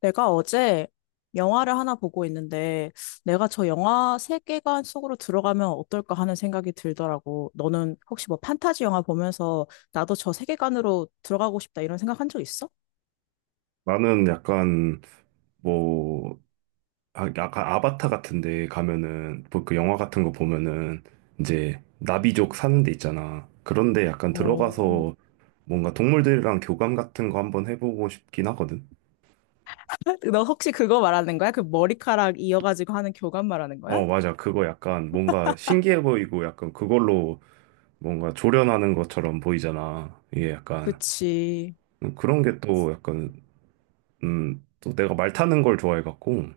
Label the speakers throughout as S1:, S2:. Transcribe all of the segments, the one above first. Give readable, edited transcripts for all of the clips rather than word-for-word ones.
S1: 내가 어제 영화를 하나 보고 있는데, 내가 저 영화 세계관 속으로 들어가면 어떨까 하는 생각이 들더라고. 너는 혹시 뭐 판타지 영화 보면서 나도 저 세계관으로 들어가고 싶다 이런 생각 한 적 있어?
S2: 나는 약간 뭐 약간 아바타 같은데 가면은 뭐그 영화 같은 거 보면은 이제 나비족 사는 데 있잖아. 그런데 약간
S1: 오.
S2: 들어가서 뭔가 동물들이랑 교감 같은 거 한번 해보고 싶긴 하거든.
S1: 너 혹시 그거 말하는 거야? 그 머리카락 이어가지고 하는 교감 말하는 거야?
S2: 어, 맞아. 그거 약간 뭔가 신기해 보이고 약간 그걸로 뭔가 조련하는 것처럼 보이잖아. 이게 약간
S1: 그치.
S2: 그런 게 또 약간 또 내가 말 타는 걸 좋아해 갖고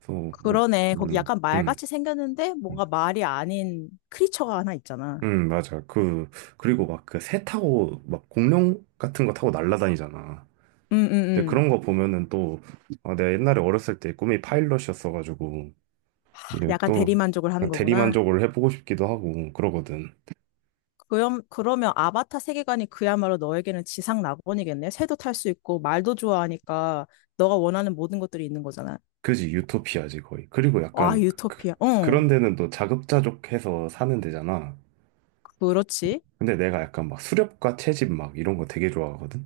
S2: 그래서 뭐
S1: 그러네. 거기
S2: 음,
S1: 약간
S2: 음.
S1: 말같이 생겼는데 뭔가 말이 아닌 크리처가 하나 있잖아.
S2: 맞아. 그, 그리고 막 그 새 타고 막 공룡 같은 거 타고 날라다니잖아.
S1: 응, 응,
S2: 근데
S1: 응.
S2: 그런 거 보면은 또, 아, 내가 옛날에 어렸을 때 꿈이 파일럿이었어가지고, 이제
S1: 약간
S2: 또
S1: 대리만족을 하는 거구나.
S2: 대리만족을 해보고 싶기도 하고 그러거든.
S1: 그럼, 그러면 아바타 세계관이 그야말로 너에게는 지상 낙원이겠네. 새도 탈 수 있고 말도 좋아하니까 너가 원하는 모든 것들이 있는 거잖아.
S2: 그지, 유토피아지 거의. 그리고
S1: 와,
S2: 약간 그,
S1: 유토피아. 응,
S2: 그런 데는 또 자급자족해서 사는 데잖아.
S1: 그렇지.
S2: 근데 내가 약간 막 수렵과 채집 막 이런 거 되게 좋아하거든.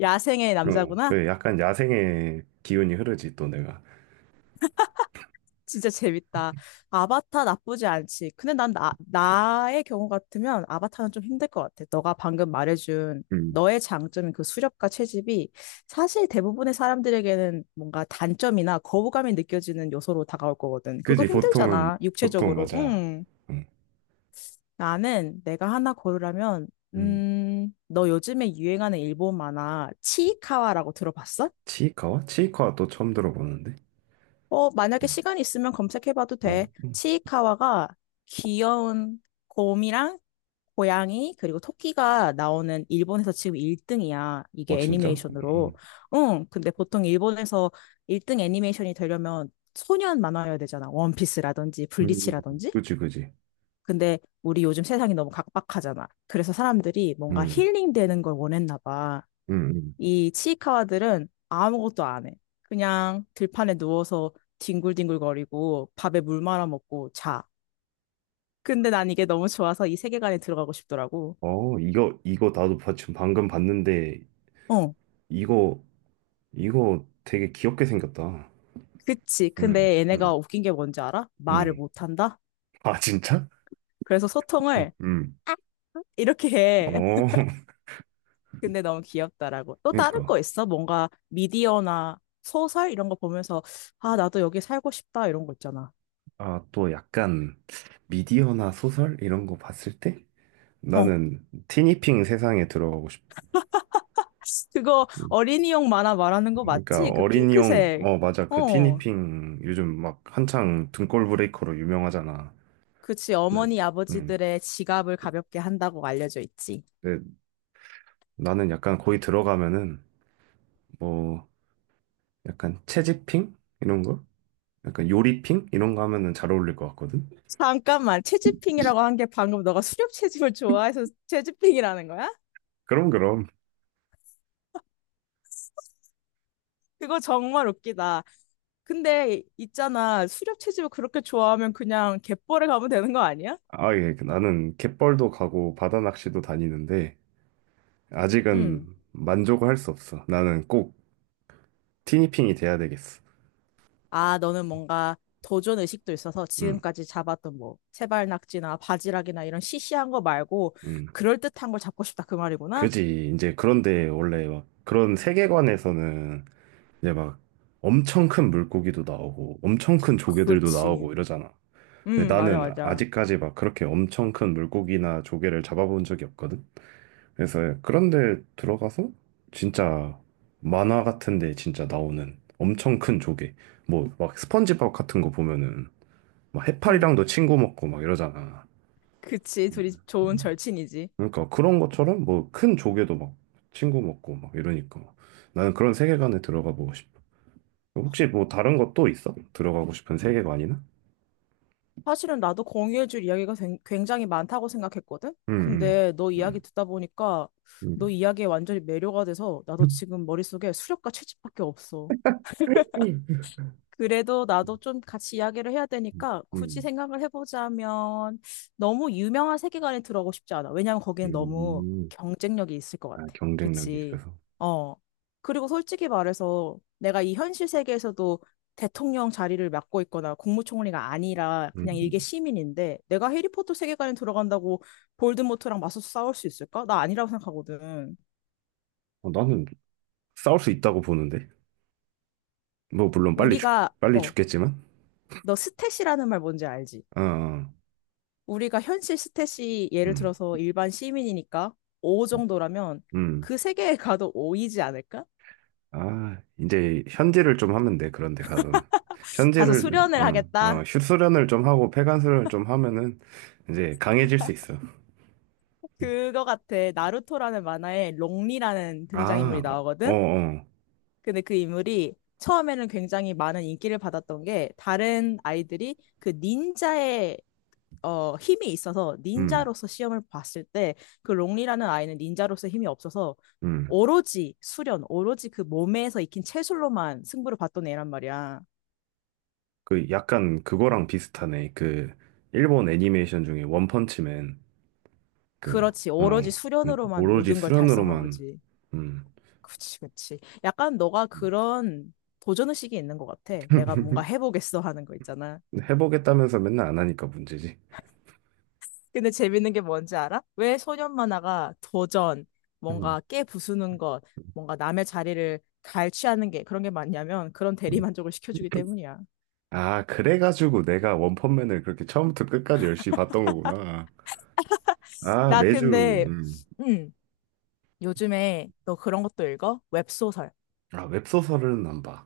S1: 야생의
S2: 어,
S1: 남자구나.
S2: 그 약간 야생의 기운이 흐르지 또 내가.
S1: 진짜 재밌다. 아바타 나쁘지 않지. 근데 나의 경우 같으면 아바타는 좀 힘들 것 같아. 너가 방금 말해준
S2: 음.
S1: 너의 장점인 그 수렵과 채집이 사실 대부분의 사람들에게는 뭔가 단점이나 거부감이 느껴지는 요소로 다가올 거거든. 그거
S2: 그지, 보통은,
S1: 힘들잖아,
S2: 보통
S1: 육체적으로.
S2: 맞아.
S1: 응.
S2: 음.
S1: 나는 내가 하나 고르라면,
S2: 음.
S1: 너 요즘에 유행하는 일본 만화 치이카와라고 들어봤어?
S2: 치이카와? 치이카와 또 처음 들어보는데.
S1: 어, 만약에
S2: 음.
S1: 시간 이 있으면 검색해봐도
S2: 어,
S1: 돼. 치이카와가 귀여운 곰이랑 고양이 그리고 토끼가 나오는 일본에서 지금 1등이야.
S2: 어,
S1: 이게
S2: 진짜? 음.
S1: 애니메이션으로.
S2: 음.
S1: 응, 근데 보통 일본에서 1등 애니메이션이 되려면 소년 만화여야 되잖아. 원피스라든지
S2: 음,
S1: 블리치라든지.
S2: 그지, 그지.
S1: 근데 우리 요즘 세상이 너무 각박하잖아. 그래서 사람들이 뭔가
S2: 음.
S1: 힐링되는 걸 원했나 봐.
S2: 음. 음.
S1: 이 치이카와들은 아무것도 안 해. 그냥 들판에 누워서 뒹굴뒹굴거리고 밥에 물 말아 먹고 자. 근데 난 이게 너무 좋아서 이 세계관에 들어가고 싶더라고.
S2: 어, 이거, 이거 나도 지금 방금 봤는데,
S1: 어,
S2: 이거, 이거 되게 귀엽게 생겼다.
S1: 그치.
S2: 음.
S1: 근데
S2: 음.
S1: 얘네가 웃긴 게 뭔지 알아? 말을
S2: 음.
S1: 못 한다?
S2: 아, 진짜?
S1: 그래서
S2: 음.
S1: 소통을
S2: 음.
S1: 이렇게 해.
S2: 어,
S1: 근데 너무 귀엽다라고. 또 다른
S2: 그러니까.
S1: 거 있어? 뭔가 미디어나 소설 이런 거 보면서 아, 나도 여기 살고 싶다 이런 거 있잖아.
S2: 아, 또 약간 미디어나 소설 이런 거 봤을 때?
S1: 어.
S2: 나는 티니핑 세상에 들어가고 싶어.
S1: 그거 어린이용 만화 말하는 거
S2: 그러니까
S1: 맞지? 그
S2: 어린이용
S1: 핑크색.
S2: 어 맞아 그
S1: 어.
S2: 티니핑 요즘 막 한창 등골 브레이커로 유명하잖아.
S1: 그치.
S2: 네.
S1: 어머니
S2: 음.
S1: 아버지들의 지갑을 가볍게 한다고 알려져 있지.
S2: 근데 나는 약간 거기 들어가면은 뭐 약간 채집핑 이런 거, 약간 요리핑 이런 거 하면은 잘 어울릴 것 같거든.
S1: 잠깐만. 채집핑이라고 한 게 방금 너가 수렵 채집을 좋아해서 채집핑이라는 거야?
S2: 그럼 그럼.
S1: 그거 정말 웃기다. 근데 있잖아. 수렵 채집을 그렇게 좋아하면 그냥 갯벌에 가면 되는 거 아니야?
S2: 아 예, 그 나는 갯벌도 가고 바다 낚시도 다니는데 아직은
S1: 응.
S2: 만족을 할 수 없어. 나는 꼭 티니핑이 돼야 되겠어.
S1: 아, 너는 뭔가 도전 의식도 있어서
S2: 음,
S1: 지금까지 잡았던 뭐 세발낙지나 바지락이나 이런 시시한 거 말고
S2: 음.
S1: 그럴듯한 걸 잡고 싶다 그 말이구나?
S2: 그지. 이제 그런데 원래 막 그런 세계관에서는 이제 막 엄청 큰 물고기도 나오고 엄청 큰 조개들도
S1: 그렇지.
S2: 나오고 이러잖아. 근데
S1: 응, 맞아,
S2: 나는
S1: 맞아.
S2: 아직까지 막 그렇게 엄청 큰 물고기나 조개를 잡아본 적이 없거든. 그래서 그런데 들어가서 진짜 만화 같은데 진짜 나오는 엄청 큰 조개. 뭐 막 스펀지밥 같은 거 보면은 막
S1: 응.
S2: 해파리랑도 친구 먹고 막 이러잖아.
S1: 그치, 둘이 좋은 절친이지.
S2: 그러니까 그런 것처럼 뭐 큰 조개도 막 친구 먹고 막 이러니까 나는 그런 세계관에 들어가 보고 싶어. 혹시 뭐 다른 것도 있어? 들어가고 싶은 세계관이나?
S1: 사실은 나도 공유해줄 굉장히 많다고 생각했거든?
S2: 음,
S1: 근데 너 이야기
S2: 음,
S1: 듣다 보니까 너
S2: 음,
S1: 이야기에 완전히 매료가 돼서 나도 지금 머릿속에 수렵과 채집밖에 없어.
S2: 음,
S1: 그래도 나도 좀 같이 이야기를 해야 되니까 굳이
S2: 음,
S1: 생각을 해보자면 너무 유명한 세계관에 들어가고 싶지 않아. 왜냐면 거기는 너무
S2: 음.
S1: 경쟁력이 있을 것
S2: 아,
S1: 같아.
S2: 경쟁력이
S1: 그치?
S2: 있어서.
S1: 어. 그리고 솔직히 말해서 내가 이 현실 세계에서도 대통령 자리를 맡고 있거나 국무총리가 아니라
S2: 음.
S1: 그냥 일개
S2: 음.
S1: 시민인데 내가 해리포터 세계관에 들어간다고 볼드모트랑 맞서서 싸울 수 있을까? 나 아니라고 생각하거든.
S2: 어, 나는 싸울 수 있다고 보는데. 뭐, 물론 빨리 죽,
S1: 우리가
S2: 빨리
S1: 어,
S2: 죽겠지만.
S1: 너 스탯이라는 말 뭔지 알지?
S2: 어, 어,
S1: 우리가 현실 스탯이 예를
S2: 음,
S1: 들어서 일반 시민이니까 5 정도라면
S2: 음.
S1: 그 세계에 가도 5이지 않을까?
S2: 아, 이제 현질을 좀 하면 돼, 그런데 가서는.
S1: 가서
S2: 현질을,
S1: 수련을
S2: 어, 어,
S1: 하겠다.
S2: 슛수련을 좀 하고 폐관수련을 좀 하면은 이제 강해질 수 있어.
S1: 그거 같아. 나루토라는 만화에 롱리라는
S2: 아,
S1: 등장인물이
S2: 어, 어,
S1: 나오거든.
S2: 어.
S1: 근데 그 인물이 처음에는 굉장히 많은 인기를 받았던 게 다른 아이들이 그 닌자의 힘이 있어서
S2: 음,
S1: 닌자로서 시험을 봤을 때 그 롱리라는 아이는 닌자로서 힘이 없어서
S2: 음.
S1: 오로지 수련, 오로지 그 몸에서 익힌 체술로만 승부를 봤던 애란 말이야.
S2: 그 약간 그거랑 비슷하네. 그 일본 애니메이션 중에 원펀치맨 그
S1: 그렇지.
S2: 어,
S1: 오로지 수련으로만
S2: 오로지
S1: 모든 걸 달성한
S2: 수련으로만
S1: 거지.
S2: 음.
S1: 그치, 그치. 약간 너가 그런 도전 의식이 있는 것 같아. 내가 뭔가 해보겠어 하는 거 있잖아.
S2: 해보겠다면서 맨날 안 하니까 문제지.
S1: 근데 재밌는 게 뭔지 알아? 왜 소년 만화가 도전,
S2: 음.
S1: 뭔가 깨 부수는 것, 뭔가 남의 자리를 갈취하는 게 그런 게 많냐면 그런
S2: 음.
S1: 대리만족을 시켜주기 때문이야.
S2: 아, 그래가지고 내가 원펀맨을 그렇게 처음부터 끝까지 열심히 봤던 거구나. 아,
S1: 나
S2: 매주
S1: 근데,
S2: 음.
S1: 음, 요즘에 너 그런 것도 읽어? 웹소설.
S2: 아, 웹소설은 안 봐.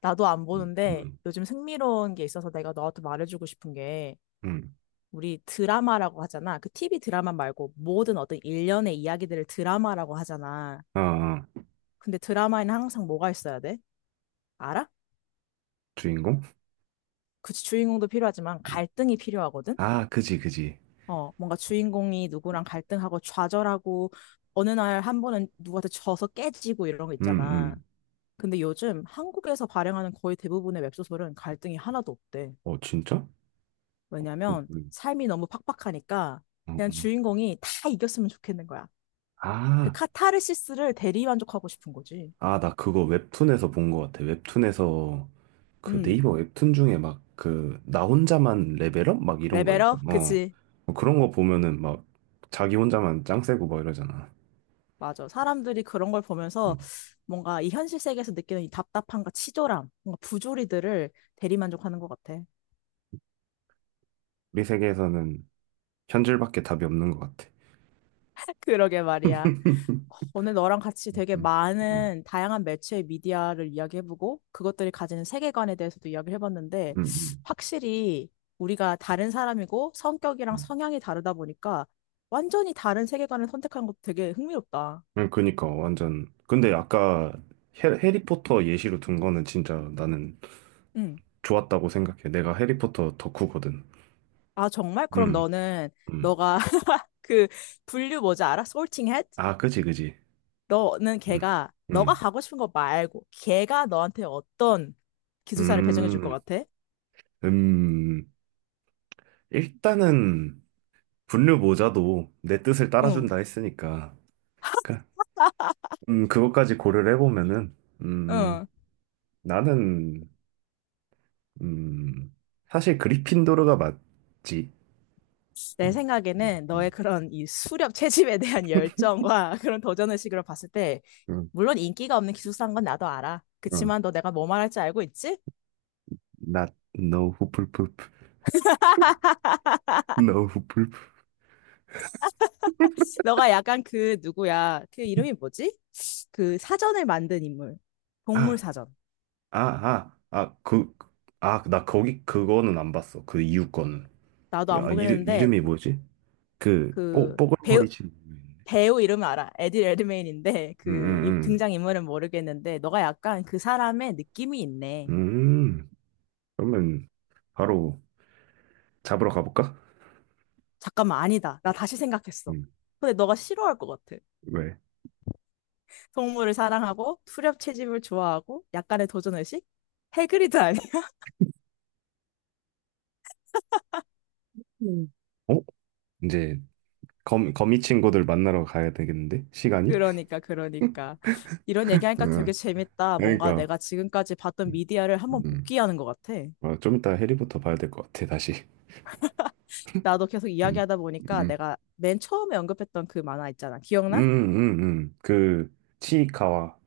S1: 나도 안
S2: 음.
S1: 보는데
S2: 음.
S1: 요즘 흥미로운 게 있어서 내가 너한테 말해주고 싶은 게
S2: 음.
S1: 우리 드라마라고 하잖아. 그 TV 드라마 말고 모든 어떤 일련의 이야기들을 드라마라고 하잖아.
S2: 아, 아.
S1: 근데 드라마에는 항상 뭐가 있어야 돼? 알아?
S2: 주인공?
S1: 그치, 주인공도 필요하지만
S2: 음.
S1: 갈등이 필요하거든?
S2: 아, 그지, 그지.
S1: 어, 뭔가 주인공이 누구랑 갈등하고 좌절하고 어느 날 한 번은 누구한테 져서 깨지고 이런 거
S2: 음,
S1: 있잖아.
S2: 음.
S1: 근데 요즘 한국에서 발행하는 거의 대부분의 웹소설은 갈등이 하나도 없대.
S2: 어, 진짜? 그,
S1: 왜냐면 삶이 너무 팍팍하니까
S2: 어.
S1: 그냥 주인공이 다 이겼으면 좋겠는 거야. 그
S2: 아,
S1: 카타르시스를 대리만족하고 싶은 거지.
S2: 아, 나 그거 웹툰에서 본 것 같아. 웹툰에서 그
S1: 음,
S2: 네이버 웹툰 중에 막 그 나 혼자만 레벨업 막 이런 거 있거든.
S1: 레벨업?
S2: 어.
S1: 그치.
S2: 뭐 그런 거 보면은 막 자기 혼자만 짱 세고 막 이러잖아.
S1: 맞아. 사람들이 그런 걸 보면서
S2: 음.
S1: 뭔가 이 현실 세계에서 느끼는 이 답답함과 치졸함, 뭔가 부조리들을 대리만족하는 것 같아.
S2: 우리 세계에서는 현질밖에 답이 없는 것 같아.
S1: 그러게 말이야. 오늘 너랑 같이
S2: 음,
S1: 되게
S2: 음, 음,
S1: 많은 다양한 매체의 미디어를 이야기해보고 그것들이 가지는 세계관에 대해서도 이야기를 해봤는데
S2: 음,
S1: 확실히 우리가 다른 사람이고 성격이랑
S2: 음.
S1: 성향이 다르다 보니까 완전히 다른 세계관을 선택한 것도 되게 흥미롭다.
S2: 그니까 완전 근데 아까 해리포터 예시로 든 거는 진짜 나는
S1: 응.
S2: 좋았다고 생각해. 내가 해리포터 덕후거든.
S1: 아, 정말? 그럼
S2: 음,
S1: 너는
S2: 음.
S1: 너가 그 분류 뭐지 알아? Sorting Hat?
S2: 아, 그지, 그지.
S1: 너는
S2: 음,
S1: 걔가 너가
S2: 음.
S1: 가고 싶은 거 말고 걔가 너한테 어떤 기숙사를 배정해 줄 것
S2: 음,
S1: 같아?
S2: 음, 일단은 분류 모자도 내 뜻을
S1: 응,
S2: 따라준다 했으니까, 그, 그것까지 고려를 해보면은, 음,
S1: 응.
S2: 나는, 음, 사실 그리핀도르가 맞지.
S1: 내
S2: 음, 음,
S1: 생각에는 너의
S2: 음,
S1: 그런 이 수렵 채집에 대한 열정과 그런 도전의식으로 봤을 때,
S2: 음,
S1: 물론 인기가 없는 기숙사인 건 나도 알아.
S2: 음.
S1: 그치만 너 내가 뭐 말할지 알고 있지?
S2: Not, no, 후플프프, no, 후플프.
S1: 너가 약간 그 누구야? 그 이름이 뭐지? 그 사전을 만든 인물. 동물
S2: 아,
S1: 사전.
S2: 아, 아, 아, 그, 아, 나 거기, 그거는 안 봤어. 그 이유 거는.
S1: 나도
S2: 그,
S1: 안
S2: 아,
S1: 보긴
S2: 이름,
S1: 했는데,
S2: 이름이 뭐지? 그, 뽀,
S1: 그 배우,
S2: 뽀글머리 친구. 있는데.
S1: 배우 이름은 알아. 에디 레드메인인데
S2: 응, 응,
S1: 등장인물은 모르겠는데 너가 약간 그 사람의 느낌이 있네.
S2: 음, 그러면 바로 잡으러 가볼까?
S1: 잠깐만 아니다. 나 다시 생각했어.
S2: 음,
S1: 근데 너가 싫어할 것 같아.
S2: 왜?
S1: 동물을 사랑하고 투렵 채집을 좋아하고 약간의 도전의식? 해그리드 아니?
S2: 음. 어? 이제 거미, 거미 친구들 만나러 가야 되겠는데? 시간이?
S1: 그러니까 그러니까. 이런 얘기하니까 되게
S2: 응,
S1: 재밌다. 뭔가
S2: 그러니까.
S1: 내가 지금까지 봤던
S2: 음,
S1: 미디어를 한번
S2: 음.
S1: 복귀하는 것 같아.
S2: 아, 좀 이따 해리부터 봐야 될 것 같아, 다시.
S1: 나도 계속
S2: 음,
S1: 이야기하다 보니까
S2: 음,
S1: 내가 맨 처음에 언급했던 그 만화 있잖아. 기억나?
S2: 그, 치이카와,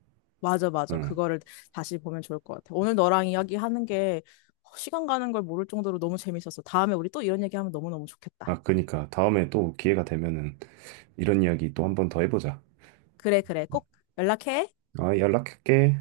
S1: 맞아, 맞아.
S2: 응.
S1: 그거를 다시 보면 좋을 것 같아. 오늘 너랑 이야기하는 게 시간 가는 걸 모를 정도로 너무 재밌었어. 다음에 우리 또 이런 얘기하면 너무너무 좋겠다.
S2: 아, 그니까. 다음에 또 기회가 되면은 이런 이야기 또 한번 더 해보자.
S1: 그래, 그래. 꼭 연락해.
S2: 아, 연락할게.